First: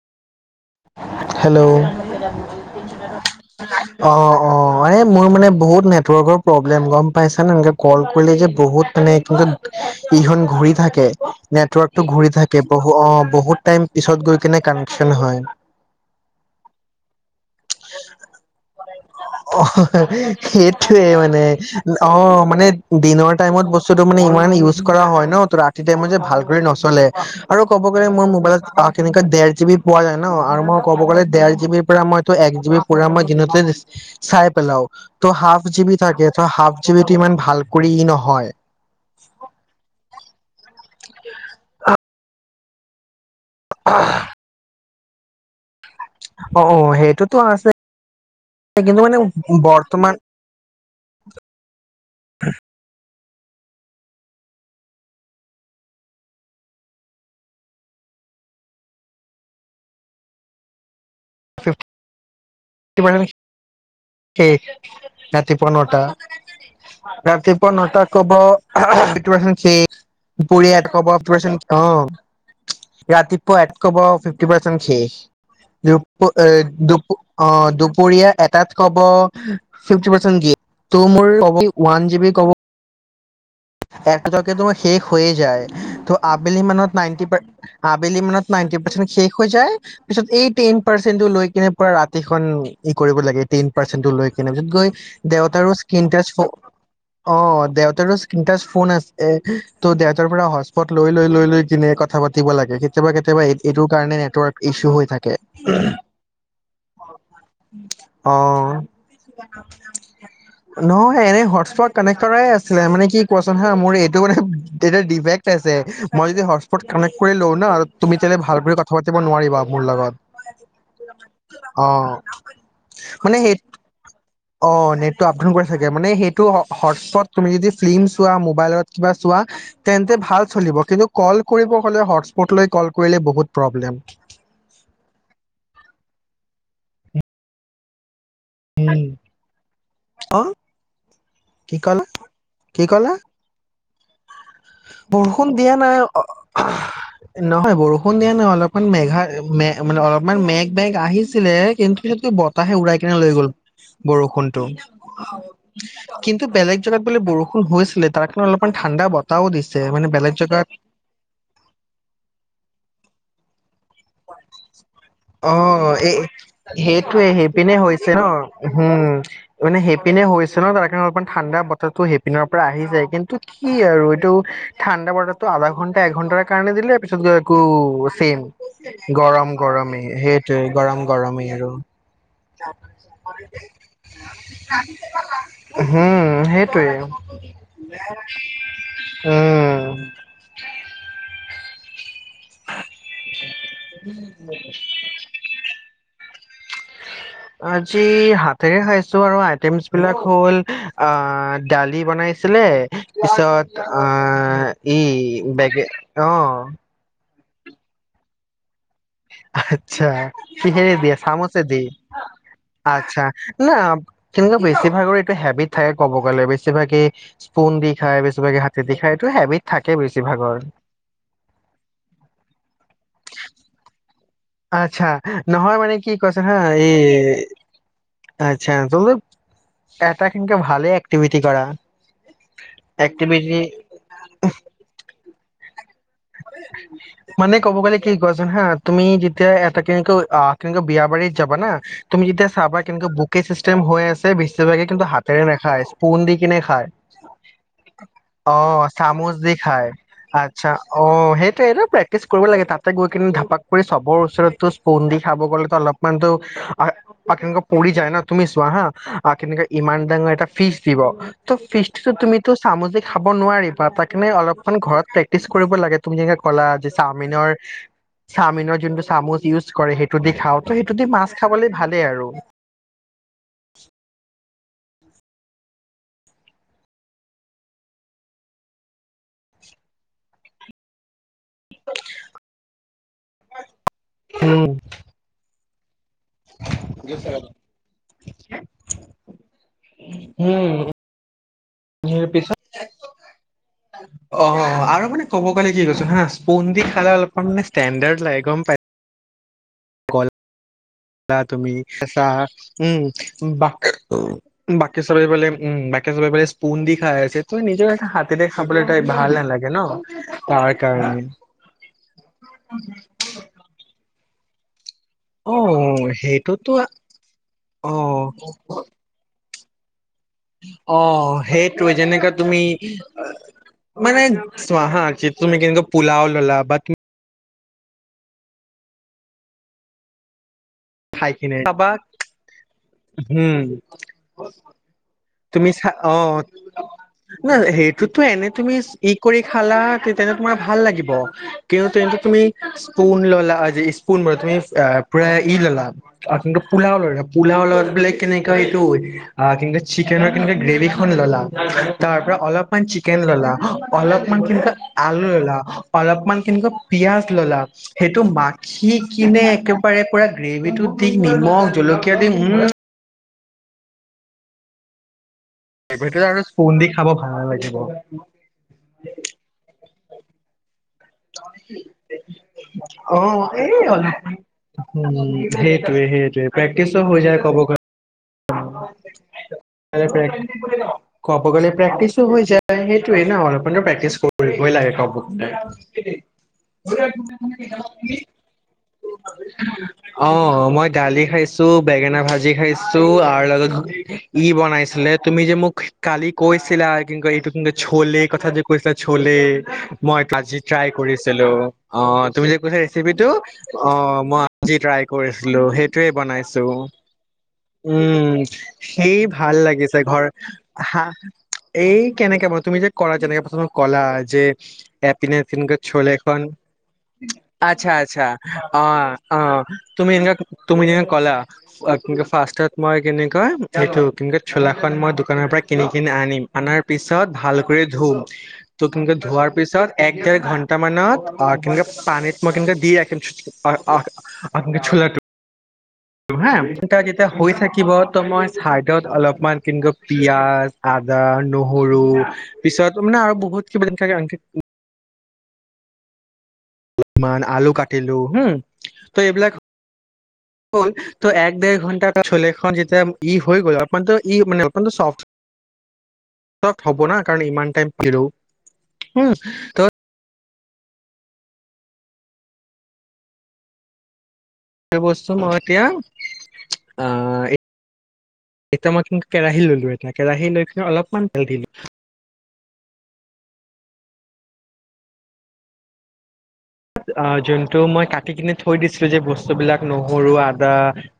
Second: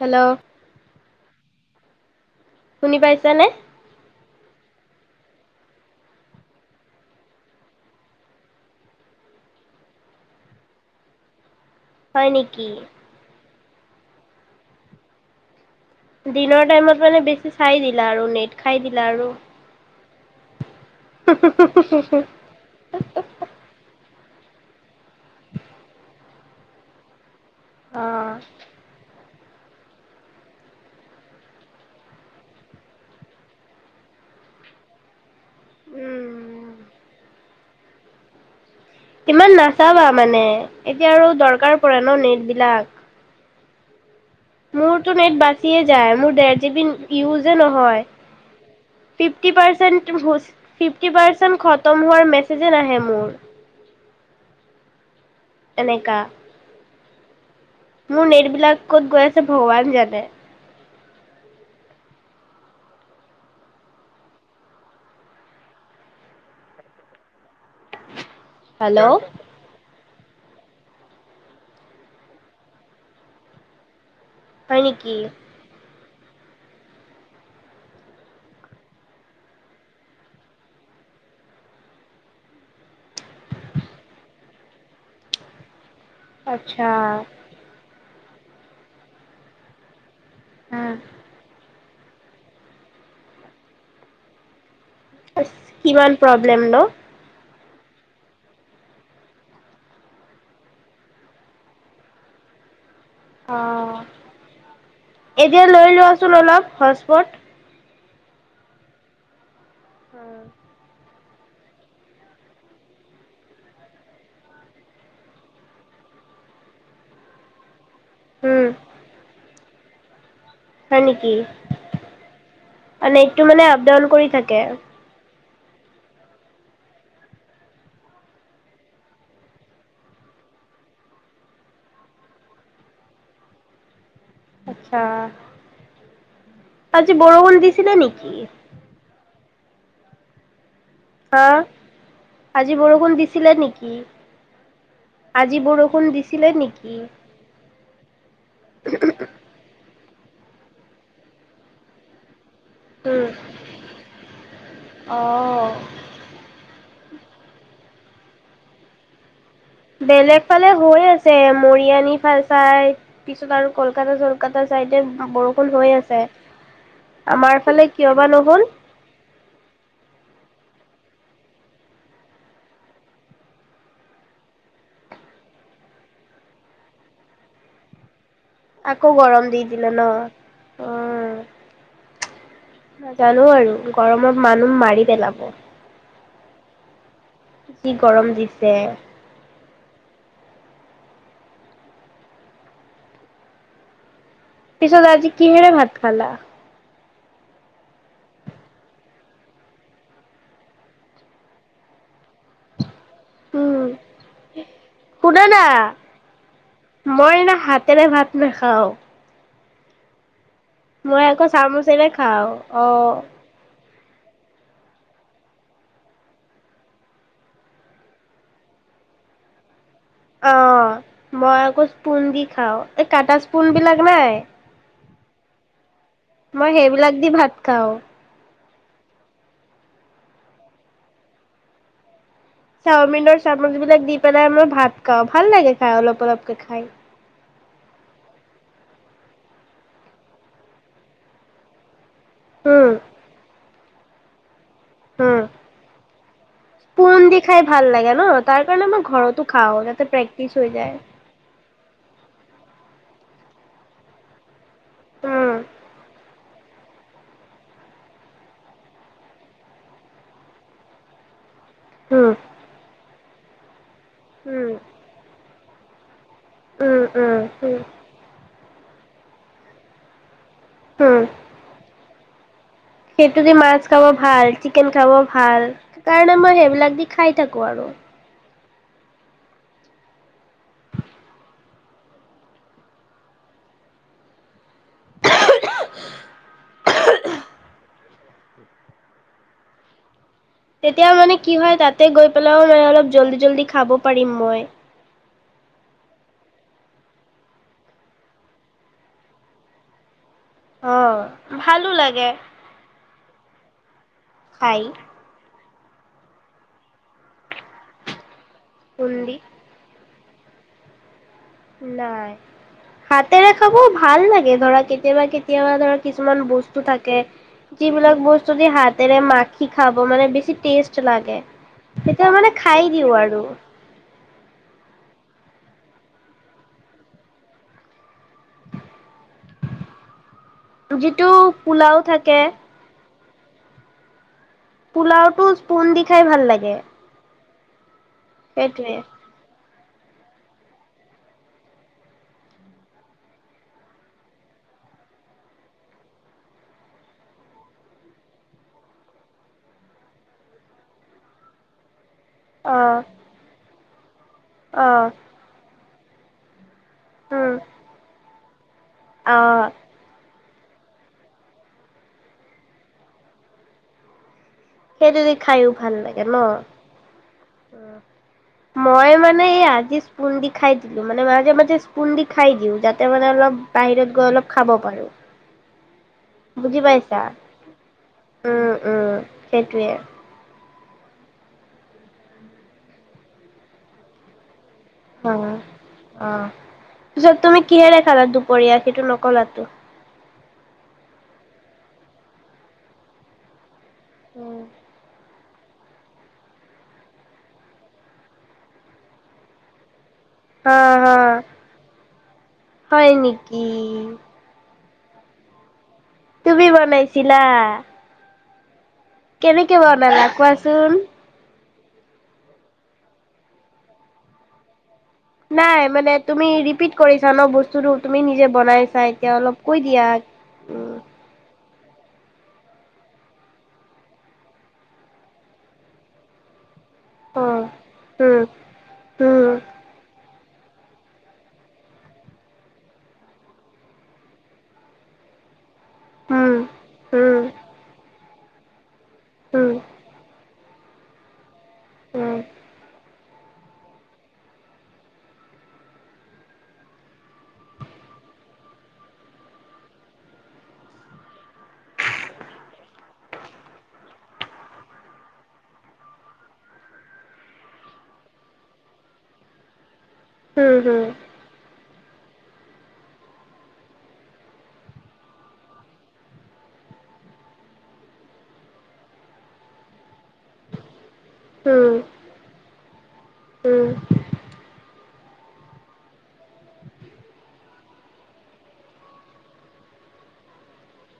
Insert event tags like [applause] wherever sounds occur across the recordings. Hello hello শুনি পাইছানে? অঁ, অঁ। অ এ মোৰ মানে বহুত নেটৱৰ্কৰ প্ৰব্লেম গম পাইছানে যে কল কৰিলে যে বহুত মানে কি ইখন ঘৰি থাকে। নেটৱৰ্কতটো হয় ঘূৰি থাকে নেকি? বহু অ বহুত টাইম পিছত গৈ কিনে কানেকশ্যন হয়। দিনৰ টাইমত মানে বেছি চাই দিলা আৰু নেট খাই দিলা আৰু। অঁ সেইটোয়ে মানে, অঁ মানে দিনৰ টাইমত বস্তুটো মানে ইমান ইউজ কৰা হয় ন ত ৰাতি টাইমত যে ভালকৰি নচলে। আৰু ক'ব গ'লে মোৰ অ', মোবাইলত কেনেকোৱা দেৰ জি বি পোৱা যায় ন আৰু মই ক'ব গ'লে ডেৰ জিবিৰ পৰা মই ত একজিবি পোৰা মই দিনততে চাই পেলাও। তো হাফ জি বি থাকে, ত' উম। হাফ জি বি টো ইমান ভাল কৰি নহয়। ইমান নাচাবা মানে। এতিয়া আৰু দৰকাৰ পৰে ন নেট লাগ [unintelligible] মোৰটো নেট বাচিয়ে যায় মোৰ দেৰ অ অ জিবি সেইটোতো ইউজ এ আছে নহয়, কিন্তু মানে ফিফটি বৰ্তমান পাৰচেণ্ট খতম হোৱাৰ মেচেজ এ নাহে মোৰ। এনেকা। মোৰ নেটবলাক ক'ত গৈ আছে ভগৱান জানে। [unintelligible] [unintelligible] সেই ৰাতি পোৱা নটা, ৰাতি পোৱা নটাত ক'ব [unintelligible] হেল্ল' পুৰ [unintelligible] ৰাতিপুৱা [unintelligible] ফিফটি পাৰচেন্ত হয় শেষ। নেকি? এ দু অ দুপৰীয়া এটাত কব ফিফতি পাৰচেণ্ট [unintelligible] মোৰ ক'ব ৱান জীবি কব একে জকে তোমাৰ শেষ হৈয়ে যায়। ত আবেলি মানত নাইন টি পাৰ আচ্ছা। আবেলি মানত নাইনটি পাৰ্চেণ্ট শেষ হৈ যায় পিছত এই টেন পাৰ্চেন্টো লৈ কিনে ৰাতিখন ই কৰিব লাগে টেন পাৰ্চেনটো লৈ কিনে পিছত গৈ দেউতাৰো স্কিন কিমান টাচ প্ৰব্লেম ন অ দেউতাৰৰো স্কিন ট্তাছ ফোন আছে এ ত দেউতাৰ পৰা হচ পট লৈ লৈ লৈ- লৈ কিনে কথা পাতিব লাগে। কেতিয়াবা কেতিয়াবা এই এইটোৰ অ', কাৰণে নেটৱৰ্ক ইচু হৈ থাকে। এতিয়া লৈ লোৱাচোন অলপ হটস্পট অঁ নহ এ এনে হটচ স্পট কানেক্ট কৰাই আছিলে মানে কি কোৱাচোন হা মোৰ এইটো মানে এ ডিফেক্ট আছে, মই যদি হট্ স্পট কানেক্ত কৰি লও ন তুমি তেনে ভাল উম কৰি কথা পাতিব নোৱাৰিবা। মোৰ লগত। হয় নেকি, অ অ নেতটো মানে আপ ডাউন কৰি থাকে। অ নেটটো আপ ডাউন কৰি থাকে, মানে সেইটো হটস্পট তুমি যদি ফিল্মচ ফিল্ম চোৱা, মোবাইলত কিবা চোৱা তেন্তে ভাল চলিব, কিন্তু কল কৰিব হলে হট্ স্পট লৈ কল কৰিলে বহুত প্ৰব্লেম। আচছা, আজি বৰষুণ দিছিলে নেকি। উম, অ? হা, কি ক'লা আজি কি ক'লা বৰষুণ দিছিলে নিকি। বৰষুণ দিয়া নাই, অ দিছিলে নেকি নহয় বৰষুণ [unintelligible] অলপমান মেঘ অকমান মেঘ মেঘ আহিছিলে, কিন্তু সেপিনে তাহে উৰাই কিনে উম লৈ গ'ল বৰষুণটো, অ কিন্তু বেলেগ জেগাত বোলে বৰষুণ হৈছিলে, তাৰ কাৰণে অলপমান ঠাণ্ডা ব বেলেগ ফালে হৈ আছে, মৰিয়নী ফাল চাইড পিছত আৰু কলকাতা য অঁ এই সেইটোৱে আমাৰ সেইপিনে ফালে হৈছে কিয় ন, বা নহ'ল উম মানে সেইপিনে হৈছে ত কাৰণে অলপমান ঠাণ্ডা বতাৰটো সেইপিনৰ পৰা আহি যায় কিন্তু কি আৰু এইটো ঠাণ্ডা বতৰটো আধা ঘণ্টা এঘণ্টাৰ কাৰণে দিলে পিছত গৈ আকৌ ছেম। আকৌ গৰম দি দিলে ন গৰমেই সেইটোৱে, অ গৰম গৰমেই আৰু। নাজানো আৰু গৰমত মানুহ মাৰি পেলাব। উম উম সেইটোৱে। যি গৰম দিছে উম [inaudible] পিছত আজি কিহে ভাত খালা। আজি হাতেৰে খাইছো আৰু আইটেমছ বিলাক হ'ল আহ দালি বনাইছিলে। উম পিছত আহ ই শুনা না বেগে অ। মই না হাতেৰে ভাত নখাও। আচ্ছা। কিহেৰেদিয়ে আকৌ চামুচেদি চামুচেৰে খাওঁ অ আচ্ছা না। কিন্তু বেছিভাগৰ এইটো হেবিট থাকে ক'ব গ'লে বেছিভাগে স্পোন দি খায় বেছিভাগে হাতে দি খায় এইটো হেবিট থাকে। অ বেছিভাগৰ মই আকৌ স্পোন দি খাও এই কাটা স্পোন বিলাক নাই? আচ্ছা নহয় মানে কি? কি কৈছে হা মই এই সেইবিলাক দি ভাত খাওঁ আ। আচ্ছা তো এটাতকে ভালে এক্টিভিটি কৰা। চাওমিনৰ এক্টিভিটি চামুচ বিলাক দি পেলাই মই ভাত খাঁও। ভাল লাগে। খাই অলপ অলপকে খায়। মানে কব গ'লে কি কোৱাচোন হা তুমি যেতিয়া এটা কিন্তু বিয়াবাৰী যাবা না। তুমি যেতিয়া চাবা উম কিন্তু বুকে। যি টাইম হৈ আছে বেছি। চবকে কিন্তু উম হাতেৰে নেখায় স্পোন দি কিনে খায় পুৰণ দি খাই ভাল লাগে ন অ তাৰ কাৰণে মই চামুচ ঘৰতো দি খাওঁ খায় যাতে প্ৰেক্টিচ আচ্ছা। হৈ যায়। অ সেইটোয়ে ন। প্ৰেক্টিছ কৰিব লাগে তাতে গৈ কিনে ধাপাক কৰি চবৰ ওচৰতো। কুন্দি দি খাব উম গ'লেতো অলপমানতো। আহ কেনেকুৱাকেপৰি যায় ন তুমি চোৱা হা কেনেকে ইমান ডাঙৰ এটা ফিচ দিব। ত ফিষ্ট টো উম তুমি চামোজে। খাব নোৱাৰি তাৰ পাক। তুমি উম অলপমান ঘৰত প্ৰেক্টিচ। কৰিব লাগে তুমিয়েই। কলা যি উম চাওমিনৰ উম উম চাওমিনত। যোনটো চামুচ ইউজ কৰে সেইটো দি খাওঁ। ত সেইটোতে উম মাছ খাবলে ভালেই আৰু সেইটো দি মাছ খাব ভাল চিকেন খাব ভাল সেই কাৰণে মই সেইবিলাক দি খাই থাকো আৰু উম। দিয়ে চেলাই শ? উ তেতিয়া মানে কি হয় তাতে গৈ তাৰপিছত পেলাইও মানে অলপ জল্দি জল্দি খাব পাৰিম মই। অ' আৰু মানে ক'ব গ'লে কি কৈছো হা, স্পন দি খালে অলপমান ষ্টেডাৰ্ লাগে, গম পাই কল অ যা ভালো তুমিছা লাগে [unintelligible] উম বাক খাই বাকি চবে বোলে উম বাকী চবে বোলে স্পুন দি খাই আছে তুম নিজৰ এটা হাতেৰে খাবলৈ তাই ভাল খুন্দি নালাগে ন। তাৰ কাৰনে নাই, হাতেৰে খাব ভাল লাগে ধৰা কেতিয়াবা কেতিয়াবা ধৰ অ' কিছুমান সেইটোতো বস্তু থাকে, যিবিলাক বস্তু দি হাতেৰে মাখি শি খাব মানে বেছি টেষ্ট অঁ, লাগে। সেইটোৱে তেতিয়া যেনেকা মানে তুমি, খাই দিওঁ আৰু মানে চোৱা বা যে তুমি কেনকা পুলও ললা, বা যিটো পোলাও থাকে হঁম। পোলাওটো স্পোন দি খাই ভাল লাগে। ন সেই তো, এনে তুমি সেইটোৱে ই কৰি খালা তেন্ত তোমাৰ ভাল লাগিব, কিয়তু তেন্ত তুমি স্পুন ললা, স্পুন ব, তুমি পুৰা, ই ল'লা কিন্তু পোলাও ললা, পোলাও বোলে কেনেককাা এইটো, আহ কিন্ত চিকেনৰ কেনে গ্ৰেভিখন ললা তাৰ পৰা অ অলপমান চিকেন ল'লা অলপ মানে কিন্ত অ আলু এলা অলপমান কেনেকা পিয়াজ উম ললা, সেইটো মাত সি অ কিনে একেবাৰে পুৰা টো দি নিমখ জলকীয়া দিম উম হেইটো দি খায়ো ভাল সেইটো লাগে আৰু নহ, স্পুন দি খাব ভাল লাগিব মই মানে এই আজি স্পুন দি খাই দি মানে মাজে মাজে স্পুণ দি খাই দিওঁ, যাতে অ মানে অলপ এই বাহিৰত গৈ অলপ খাব পাৰো। উম সেইটোৱে সেইটোৱে বুজি প্ৰেক্টিচো হৈ পাইছা যায় কব উম উম সেইটোৱে ক'ব গ'লে প্ৰেক্টিচো হৈ যায় সেইটোৱে নহ, অলপমান প্ৰেক্টিচ কৰিবই লাগে। কব অহ পিছত তুমি কিহেৰে খালা দুপৰীয়া সেইটো নকলাতো? অহ মই দালি খাইছো, বেঙেনা ভাজি খাইছো, আৰু লগত ইহ বনাইছিলে তুমি যে মোক কালি কৈছিলা, কিন্তু এইটো চলে কথা‌ যে কৈছে যে চলে মই হা টিয়াই হা কৰিছিলো অহ তুমি যে কৈছিলা হয় ৰেচিপিটো নেকি অহ মই আজি টিৰাই কৰিছিলো সেই ভাতে বনাইছো তুমি বনাইছিলা উম সেই ভাল কেনেকে লাগিছে ঘৰ বনালা কোৱাচোন হা এই কেনেকে মানে তুমি যে কৰা যেনেকে প্ৰথম কলা যে নে নাই চলে মানে এখন, তুমি ৰিপিট কৰিছা ন বস্তুটো আচ্ছা তুমি আচ্ছা নিজে বনাইছা অহ এতিয়া অলপ অহ, কৈ দিয়া তুমি এনে তুমি উম যেনে কলা ফাৰ্ষ্টত মই কেনেকৈ এইটো কেক চোলাখন মই দোকানৰ পৰা কিনি কিনি আনিম। আনাৰ পিছত অ ভালকৈ ধুম‌ উম কিন্তু উম ধোৱাৰ পিছত কেই ঘন্টা মানত‌ কিন্তু পানীত মই কেনে দি ৰাখিম অহ চলাটো কৰিম হা উম তাৰ উম যেতিয়া উম হৈ থাকিব তহ মই হাৰ্ট [unintelligible] উম অলপমান কিন্তু উম পিয়াজ আদা নহৰু পিছাটো মানে আৰু বহুত কিবাকে [unintelligible] অলপমান আলু কাটিলো হম, ত' এইবিলাক হল, এক দেৰ ঘণ্টা চলেখন যেতিয়া ই হৈ গল, অলপ মানতু ই মান, অলপমানতু চফ হব ন, কাৰণ ইমান টাইম ফৰো, হম' উম হম। বস্তু মই এতিয়া, আহ, এতিয়া মই কি কেৰাহী ললো, এতিয়া কেৰাহী লৈ কিনে অলপমান েল থ [unintelligible] উম উম। আ যোনটো মই কাটি কিনে থৈ দিছিলো যে বস্তুবিলাক, নহৰু, আদা,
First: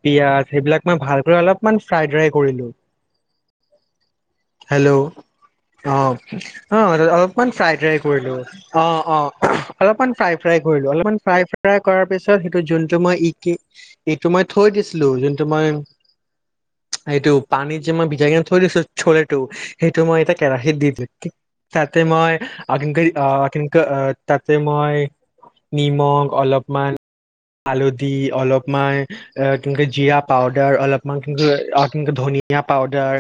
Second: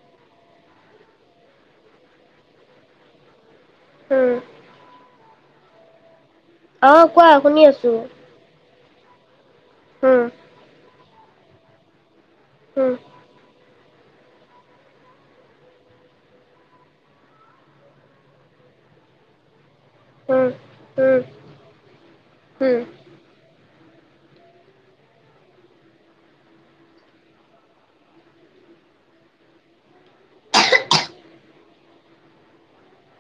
পিয়াজ, সেইবিলাক মই ভালক অলপমান ফ্ৰাইড ৰাই কৰিলো, উম হেল্ল', অ অ' কোৱা অলপমান শুনি ফ্ৰাইড আছো ৰাই কৰিলো, অ'-অ', অলপমান উম ফ্ৰাই ফ্ৰাই কৰিলো, অলপমান ফ্ৰাই ফ্ৰাই কৰা পিছত, সেইটো জোন্তু টমেটো মই ই'কি এইটো মই থৈ দিছিলো, যোনটো মই, এইটো পানীত যে মই বিজাই কিনে থৈ দিছিলো চলেটো, সেইটো মই এটা কেৰাহিতত দি দিলো, তাতে মই ক'ক, আহ, তাতে মই নিমখ, অলপমান হালধি, অলপমান কিকে জিৰা পাউদাৰ, অলপমান কি কয় ধনিয়া পাউদাৰ,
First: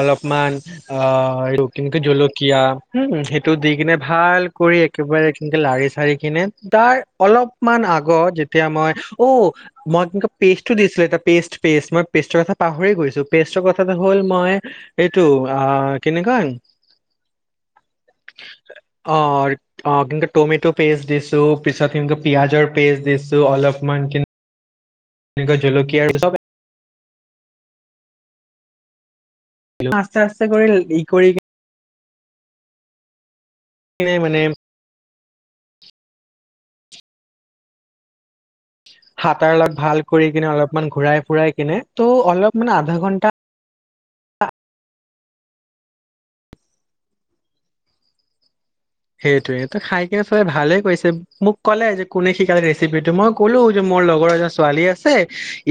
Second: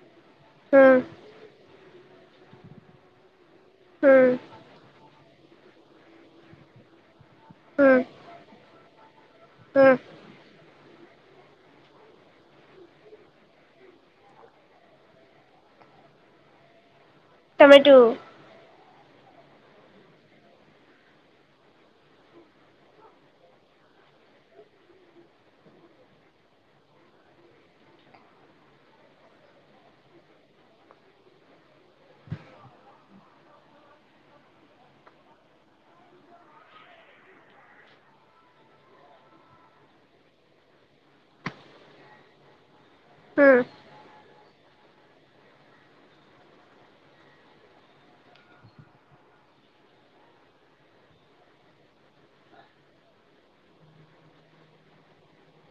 অলপ কিমান, অ' কেনেকে জলকীয়া, উম, সেইটো দি কিনে, ভাল কৰি একেবাৰে কেনেকে লাৰি চাৰি কিনে, তাৰ অলপমান আগত, যেতিয়া মই অ' মই পেষ্টটো দিছিলোঁ, এটা পেষ্ট পেষ্ট। মই পেষ্টৰ কথা পাহৰি গৈছোঁ। পেষ্টৰ কথাটো হ'ল, মই এইটো আঁ কেনেকৈ টমেটোটো। অ', অকে টমেট পেষ্ট দিছো পিছত সনেকে পিয়াজৰ পেষ্ট দিছো অলপমান এক জুলুকীয়া আৰু চব আস্তে আস্তে কৰি ই কৰি কিনে মানে হাতাৰ লগ ভাল কৰি কিনে অলপমান ঘুৰাই ফুৰাই কিনে ত' অলপ মানে আধা ঘন্টা উম। সেইটোৱে ত' খাই কিনে, চবে ভালে কৈছে। মোক ক'লে যে কোনে শিকালে ৰেচিপিটো? মই ক'লোঁ যে, মোৰ লগৰ এজনী ছোৱালী আছে,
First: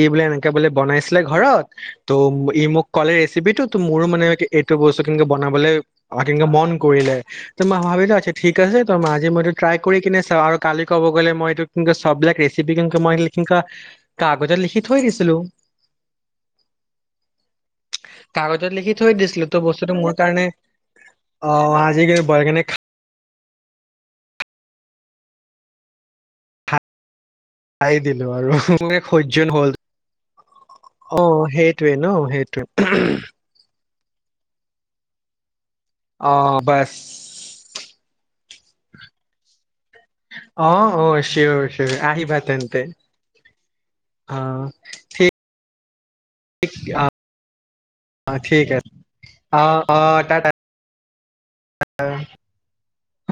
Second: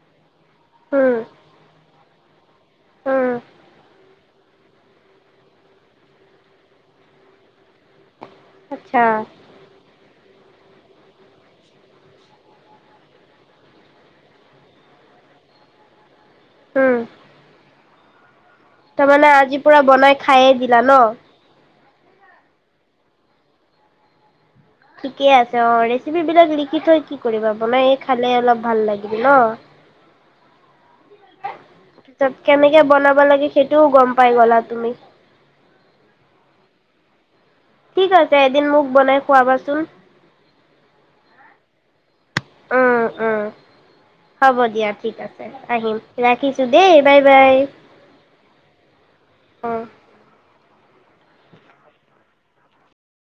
এইবিলাক এ তে বোলে বনাইছিলে ঘৰত ত ই মোক কলে ৰেচিপি টো ত মোৰো মানে এইটো বস্তু কিনে বনাবলৈ কেকে মন কৰিলে ত মই ভাব [unintelligible] ঠিক আছে তোম আচ্ছা আজি মইতো ট্ৰাই কৰি কিনে আৰু কালি ক'ব গ'লে মই এইটো কিন্তু চব বিলাক ৰেচিপি কিন্তু মই কিখিকা কাগজত লিখি থৈ দিছিলো। উম। কাগজত লিখি থৈ দিছিলো আজি তো পুৰা বস্তুটো মোৰ বনাই কাৰণে, খায়ে দিলা ন অ আজিকে বনাই কিনে খা ঠিকে আছে অ', ৰেচিপি বিলাক লিখি খাই থৈ কি কৰিব বনাই এই দিলো খালে আৰু অলপ ভাল মোৰ লাগিবি সহ্য ন? নহ'ল অ', সেই তাৰপিছত কেনেকে বনাব লাগে সেইটোও গম প পাই গলা তুমি। অ', বাছ। ঠিক আছে এদিন মোক বনাই খুৱাবাচোন। অ', অ', চিঞৰ চিঞৰ আহিব উ, উ হ'ব দিয়া ঠিক আছে আহিম ৰাখিছো দেই অ' বাই বাই। ঠিক আছে উহ। আহ।